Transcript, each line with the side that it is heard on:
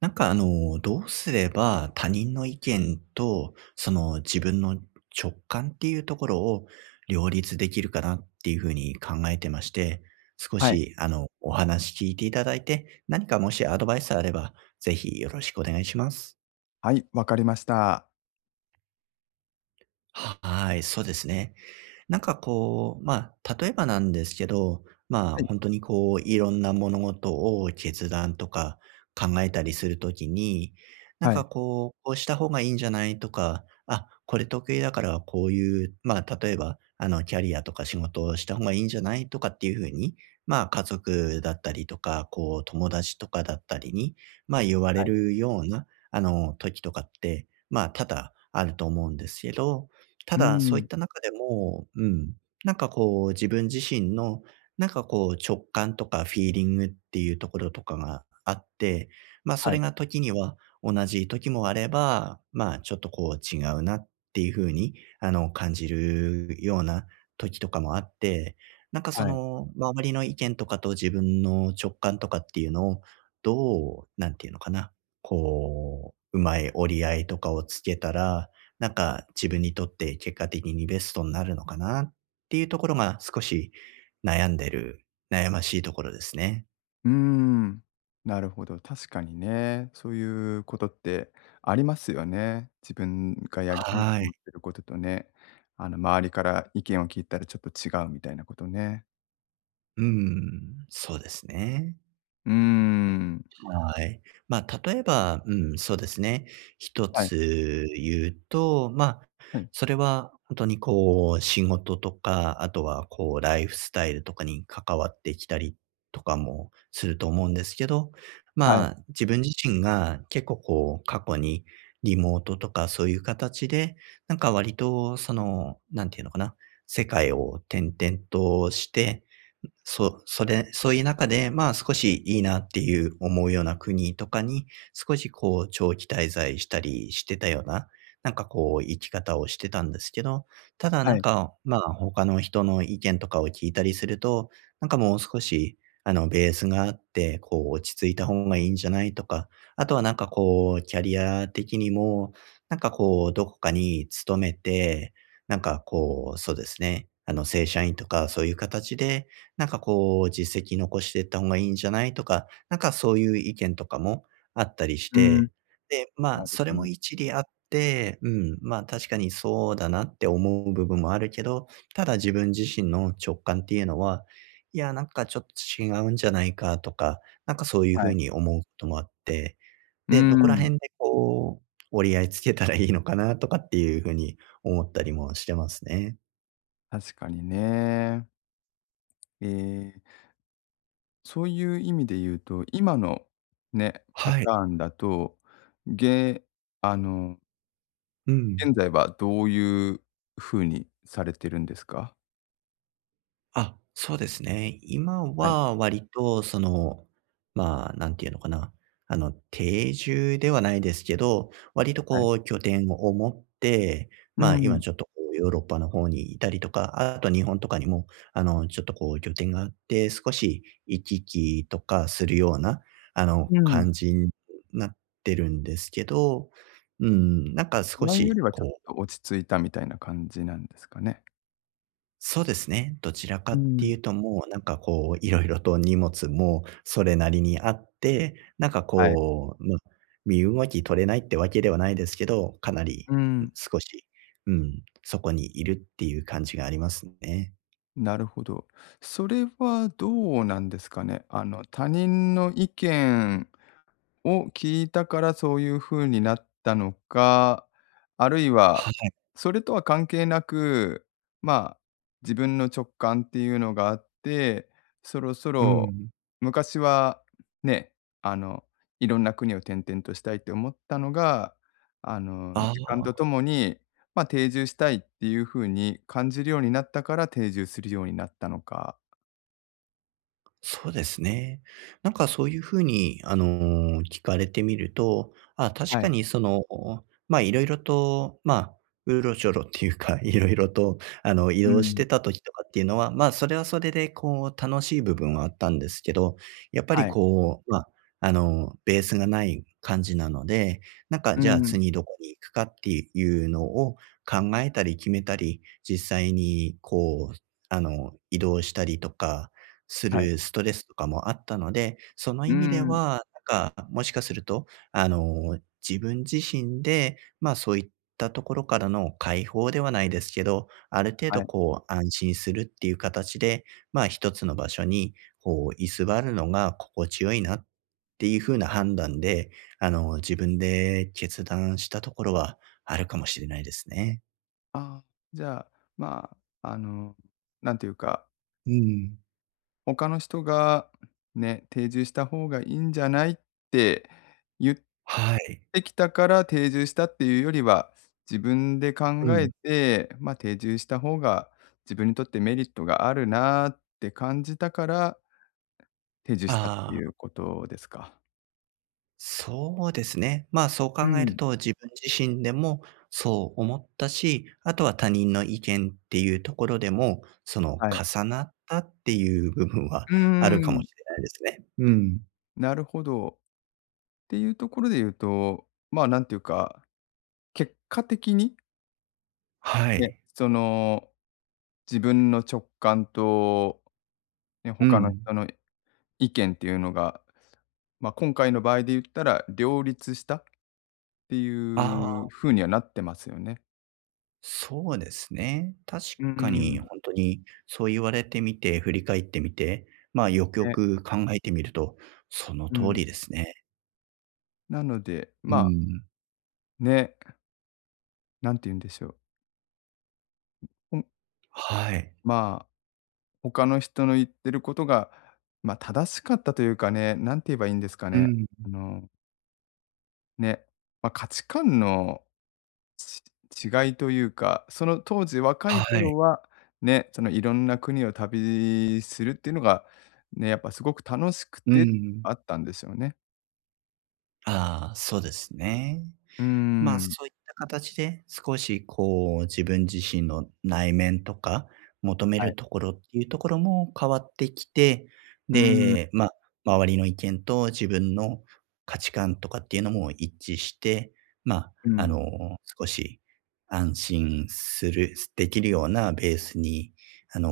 right: なんかあの、どうすれば他人の意見と、その自分の直感っていうところを両立できるかなっていうふうに考えてまして、少
left: はい。
right: しあの、お話聞いていただいて、何かもしアドバイスあれば、ぜひよろしくお願いします。
left: はい、わかりました。
right: はい、そうですね。なんかこう、まあ、例えばなんですけど、まあ、
left: はい。
right: 本当にこう、いろんな物事を決断とか考えたりするときに、なん
left: は
right: か
left: い。
right: こう、こうした方がいいんじゃないとか、あ、これ得意だからこういう、まあ、例えば、あの、キャリアとか仕事をした方がいいんじゃないとかっていう風に、まあ、家族だったりとか、こう、友達とかだったりに、まあ、言われるような、あの、時とかって、まあ、多々あると思うんですけど、た
left: うー
right: だ、そういっ
left: ん。
right: た中でも、うん、なんかこう自分自身の、なんかこう直感とかフィーリングっていうところとかがあって、ま、そ
left: は
right: れ
left: い、
right: が時には同じ時もあれば、まあ、ちょっとこう違うなっていう風に、あの、感じるような時とかもあって、なんかそ
left: はい。
right: の周りの意見とかと自分の直感とかっていうのを、どう、なんていうのかな、こう、うまい折り合いとかをつけたら、なんか自分にとって結果的にベストになるのかなっていうところが少し悩んでる悩ましいところですね。
left: うーん。なるほど、確かにね。そういうことってありますよね。自分がやりたいと
right: は
left: 思
right: い。
left: ってることとね、周りから意見を聞いたらちょっと違うみたいなことね。
right: うん、そうですね。
left: うーん。
right: はい。まあ、例えば、うん、そうですね。一
left: はい、
right: つ言うと、まあ、
left: はい、
right: それは本当にこう、仕事とか、あとはこう、ライフスタイルとかに関わってきたりとかもすると思うんですけど、
left: はい、
right: まあ、自分自身が結構こう、過去にリモートとかそういう形で、なんか割とその、なんていうのかな、世界を転々としてそう、それそういう中で、まあ、少しいいなっていう思うような国とかに、少しこう長期滞在したりしてたような、なんかこう生き方をしてたんですけど、ただ
left: は
right: なん
left: い。
right: か、まあ、他の人の意見とかを聞いたりすると、なんかもう少し、あの、ベースがあって、こう落ち着いた方がいいんじゃないとか、あとはなんかこうキャリア的にも、なんかこうどこかに勤めて、なんかこう、そうですね、あの、正社員とかそういう形でなんかこう、実績残していった方がいいんじゃないとか、なんかそういう意見とかもあったりし
left: うーん、
right: て、で、ま
left: な
right: あ、
left: る
right: それ
left: ほど。
right: も一理あって、うん、まあ確かにそうだなって思う部分もあるけど、ただ自分自身の直感っていうのは、いや、なんかちょっと違うんじゃないかとか、なんかそういう
left: は
right: ふ
left: い。
right: うに思うこともあって、
left: うー
right: で、どこら
left: ん、
right: 辺でこう、折り合いつけたらいいのかなとかっていうふうに思ったりもしてますね。
left: 確かにね。ええ。そういう意味で言うと、今のね、パ
right: はい。
left: ターンだと、げあの、
right: う
left: 現
right: ん。
left: 在はどういう風にされてるんですか？
right: あ、そうですね。今
left: はい、
right: は割とその、まあ、なんていうのかな、あの、定住ではないですけど、割と
left: はい。
right: こう拠点を持って、
left: う
right: まあ、今
left: ん、
right: ちょっとこうヨーロッパの方にいたりとか、あと日本とかにも、あの、ちょっとこう拠点があって、少し行き来とかするような、あの、
left: うん。
right: 感じになってるんですけど、うん、なんか少
left: 前より
right: し
left: はちょっ
right: こ
left: と
right: う
left: 落ち着いたみたいな感じなんですかね？
right: そうですね。どちらか
left: う
right: って
left: ん、
right: いうと、もうなんかこう、いろいろと荷物もそれなりにあって、なんか
left: はい。
right: こう、まあ、身動き取れないってわけではないですけど、かなり、
left: う
right: うん、
left: ん、
right: 少し、うん、そこにいるっていう感じがありますね。
left: なるほど。それはどうなんですかね？他人の意見を聞いたからそういう風になったのか、あるいは、
right: はい。
left: それとは関係なく、まあ、自分の直感っていうのがあって、そろそ
right: う
left: ろ
right: ん。
left: 昔はね、あの、いろんな国を転々としたいって思ったのが、
right: あ
left: 時間と
right: あ。
left: ともに、まあ、定住したいっていう風に感じるようになったから定住するようになったのか。
right: そうですね。なんかそういう風に、あの、聞かれてみると、あ、確
left: は
right: か
left: い。
right: にその、ま、いろいろと、まあ、うろちょろっていうか、いろいろと、あの、移
left: う
right: 動し
left: ん。
right: てた時とかっていうのは、ま、それはそれでこう楽しい部分はあったんですけど、やっぱり
left: はい。
right: こう、まあ、あの、ベースがない感じなので、なんか
left: う
right: じゃあ
left: ん。
right: 次どこに行くかっていうのを考えたり決めたり、実際にこう、あの、移動したりとか、す
left: はい。
right: るストレスとかもあったので、その
left: う
right: 意味で
left: ん。
right: は、なんか、もしかすると、あの、自分自身で、ま、あそういったところからの解放ではないですけど、ある程
left: は
right: 度
left: い。
right: こう安心するっていう形で、ま、一つの場所にこう居座るのが心地よいなっていう風な判断で、あの、自分で決断したところはあるかもしれないですね。
left: ああ、じゃあ、まあ、なんていうか、
right: うん。
left: 他の人がね、定住した方がいいんじゃないって言っ
right: はい。
left: てきたから定住したっていうよりは、自分で考
right: う
left: え
right: ん。
left: て、まあ、定住した方が自分にとってメリットがあるなって感じたから、定住したって
right: あ
left: い
right: あ。
left: うことですか？
right: そうですね。まあ、そう
left: う
right: 考え
left: ん、
right: ると自分自身でもそう思ったし、あとは他人の意見っていうところでも、その
left: はい。
right: 重なったっていう部分は
left: うー
right: あるかも
left: ん、
right: しれないですね。うん。
left: なるほど。っていうところで言うと、まあ、なんていうか、結果的に
right: は
left: ね、
right: い。
left: その、自分の直感と、ね、
right: う
left: 他の
right: ん。
left: 人の意見っていうのが、まあ、今回の場合で言ったら、両立したって
right: あ
left: いう
right: あ、
left: 風にはなってますよね。
right: そうですね。確
left: う
right: かに
left: ん。
right: 本当にそう言われてみて、振り返ってみて、まあ、よくよ
left: ね、
right: く考えてみると、その
left: う
right: 通
left: ん。
right: りですね。
left: なので、
right: う
left: ま、
right: ん。
left: ね、なんて言うんでしょう。ほん、
right: はい。
left: まあ、他の人の言ってることが、まあ、正しかったというかね、なんて言えばいいんですか
right: う
left: ね。
right: ん。
left: あの、ね、まあ、価値観の違いというか、その当時若い
right: はい。
left: 頃は、ね、そのいろんな国を旅するっていうのが、ね、やっぱすごく楽しく
right: う
left: て
right: ん。
left: あったんですよね。
right: ああ、そうですね。
left: うー
right: まあ、
left: ん、
right: そういった形で少しこう自分自身の内面とか、求め
left: はい。
right: るところっていうところも変わってきて、
left: うーん、
right: で、まあ、周りの意見と自分の価値観とかっていうのも一致して、まあ、
left: う
right: あ
left: ん、
right: の、少し安心するできるようなベースに、あの、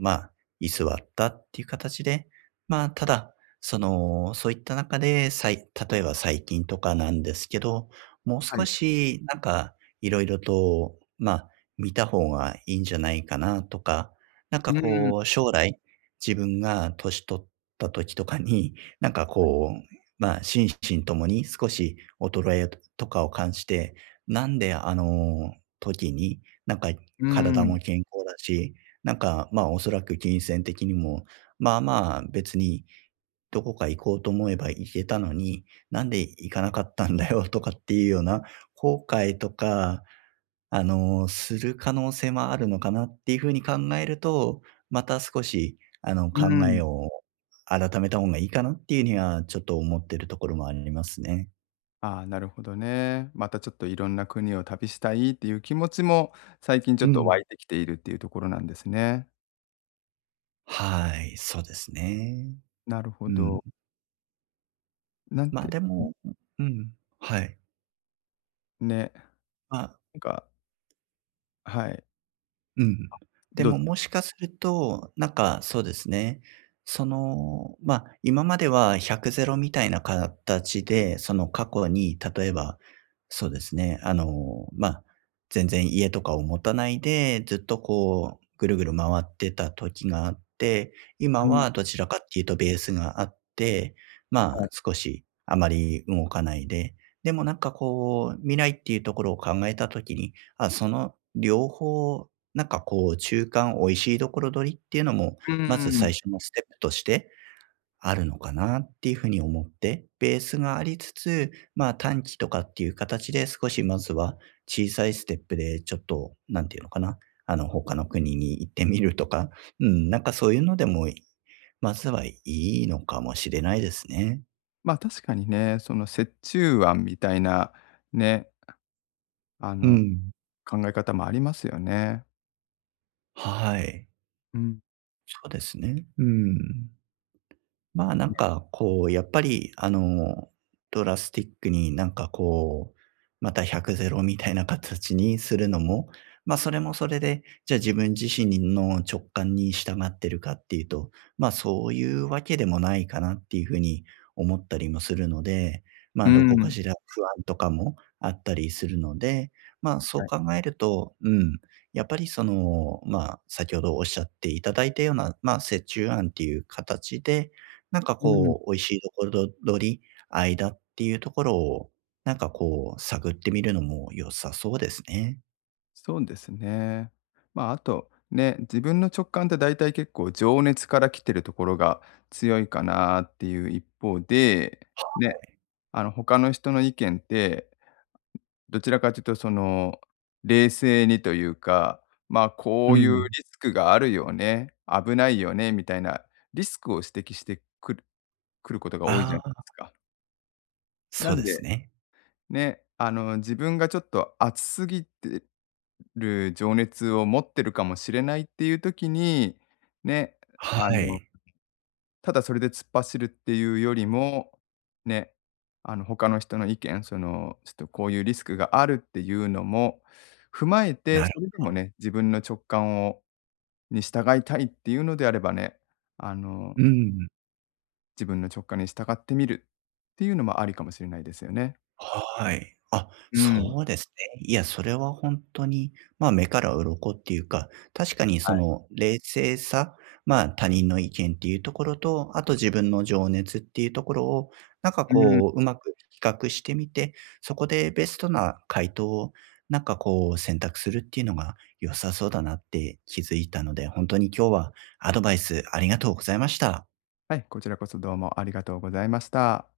right: まあ、居座ったっていう形で、まあ、ただ、その、そういった中で、例えば最近とかなんですけど、もう
left: は
right: 少
left: い。
right: し、なんか、いろいろと、まあ、見た方がいいんじゃないかなとか、なん
left: う
right: か
left: ーん、
right: こう、将来、自分が年取った時とかに、なんかこう、まあ、心身ともに少し衰えとかを感じて、なんであの時に、なんか
left: うー
right: 体
left: ん、
right: も健康だし、なんか、まあ、おそらく金銭的にも、まあまあ、別にどこか行こうと思えば行けたのに、なんで行かなかったんだよとかっていうような後悔とか、あの、する可能性もあるのかなっていうふうに考えると、また少し、あの、
left: うー
right: 考
left: ん。
right: えを改めた方がいいかなっていうにはちょっと思ってるところもありますね。
left: ああ、なるほどね。またちょっといろんな国を旅したいっていう気持ちも、最近ちょ
right: う
left: っと湧
right: ん。
left: いてきているっていうところなんですね。
right: はい、そうですね。
left: なるほ
right: うん。
left: ど。なん
right: ま、
left: て
right: でもうん、はい。
left: ね、
right: まあ
left: なんかはい、
right: うん。で
left: どうぞ。
right: も、もしかすると、なんか、そうですね。その、ま、今までは1 0 0ロみたいな形で、その過去に例えば、そうですね、あの、ま、全然家とかを持たないで、ずっとこうぐるぐる回ってた時があって、今
left: うん、
right: はどちらかっていうとベースがあって、ま
left: は
right: あ、
left: い。
right: 少しあまり動かないで、でもなんかこう、未来っていうところを考えた時に、あ、その両方なんかこう、中間美味しいところ取りっていうのも、
left: うー
right: まず最
left: ん。
right: 初のステップとしてあるのかなっていうふうに思って、ベースがありつつ、まあ短期とかっていう形で少しまずは小さいステップでちょっと、なんていうのかな、あの、他の国に行ってみるとか、うん、なんかそういうのでも、まずはいいのかもしれないですね。
left: まあ、確かにね、その折衷案みたいなね、あ
right: う
left: の、
right: ん。
left: 考え方もありますよね。
right: はい。
left: うん。
right: そうですね。うん。まあ、なんか、こう、やっぱり、あの、ドラスティックになんかこう、また1 0 0ロみたいな形にするのも、まあ、それもそれで、じゃあ自分自身の直感に従ってるかっていうと、まあ、そういうわけでもないかなっていうふうに思ったりもするので、ま
left: う
right: あ、どこか
left: ん。
right: しら不安とかもあったりするので、まあ、そ
left: は
right: う
left: い。
right: 考えると、うん、やっぱりその、まあ、先ほどおっしゃっていただいたような、まあ、折衷案っていう形で、なんか
left: うん。
right: こう、美味しいところ取り、間っていうところを、なんかこう、探ってみるのも良さそうですね。
left: そうですね。まあ、あと、ね、自分の直感って大体結構情熱から来てるところが強いかなっていう一方で、ね、他の人の意見ってどちらかというとその、冷静にというか、まあ、こ
right: う
left: ういうリ
right: ん。
left: スクがあるよね、危ないよねみたいなリスクを指摘してくることが多いじゃな
right: あ
left: いで
right: あ、
left: すか。な
right: そう
left: ん
right: です
left: で、
right: ね。
left: ね、自分がちょっと熱すぎてる情熱を持ってるかもしれないっていう時に、ね、
right: は
left: あの
right: い。
left: ただそれで突っ走るっていうよりも、ね、他の人の意見、その、ちょっとこういうリスクがあるっていうのも踏まえて、
right: なる
left: それでも
right: ほど。
left: ね、自分の直感をに従いたいっていうのであればね、あの、
right: うん。
left: 自分の直感に従ってみるっていうのもありかもしれないですよね。
right: はい。あ、
left: うん。
right: そうですね。いや、それは本当に、まあ、目から鱗っていうか、確かにその冷静さ、まあ、他人の意見っていうところと、あと自分の情熱っていうところを、なんか
left: うん。
right: こう、うまく比較してみて、そこでベストな回答を、なんかこう、選択するっていうのが良さそうだなって気づいたので、本当に今日はアドバイスありがとうございました。
left: はい、こちらこそどうもありがとうございました。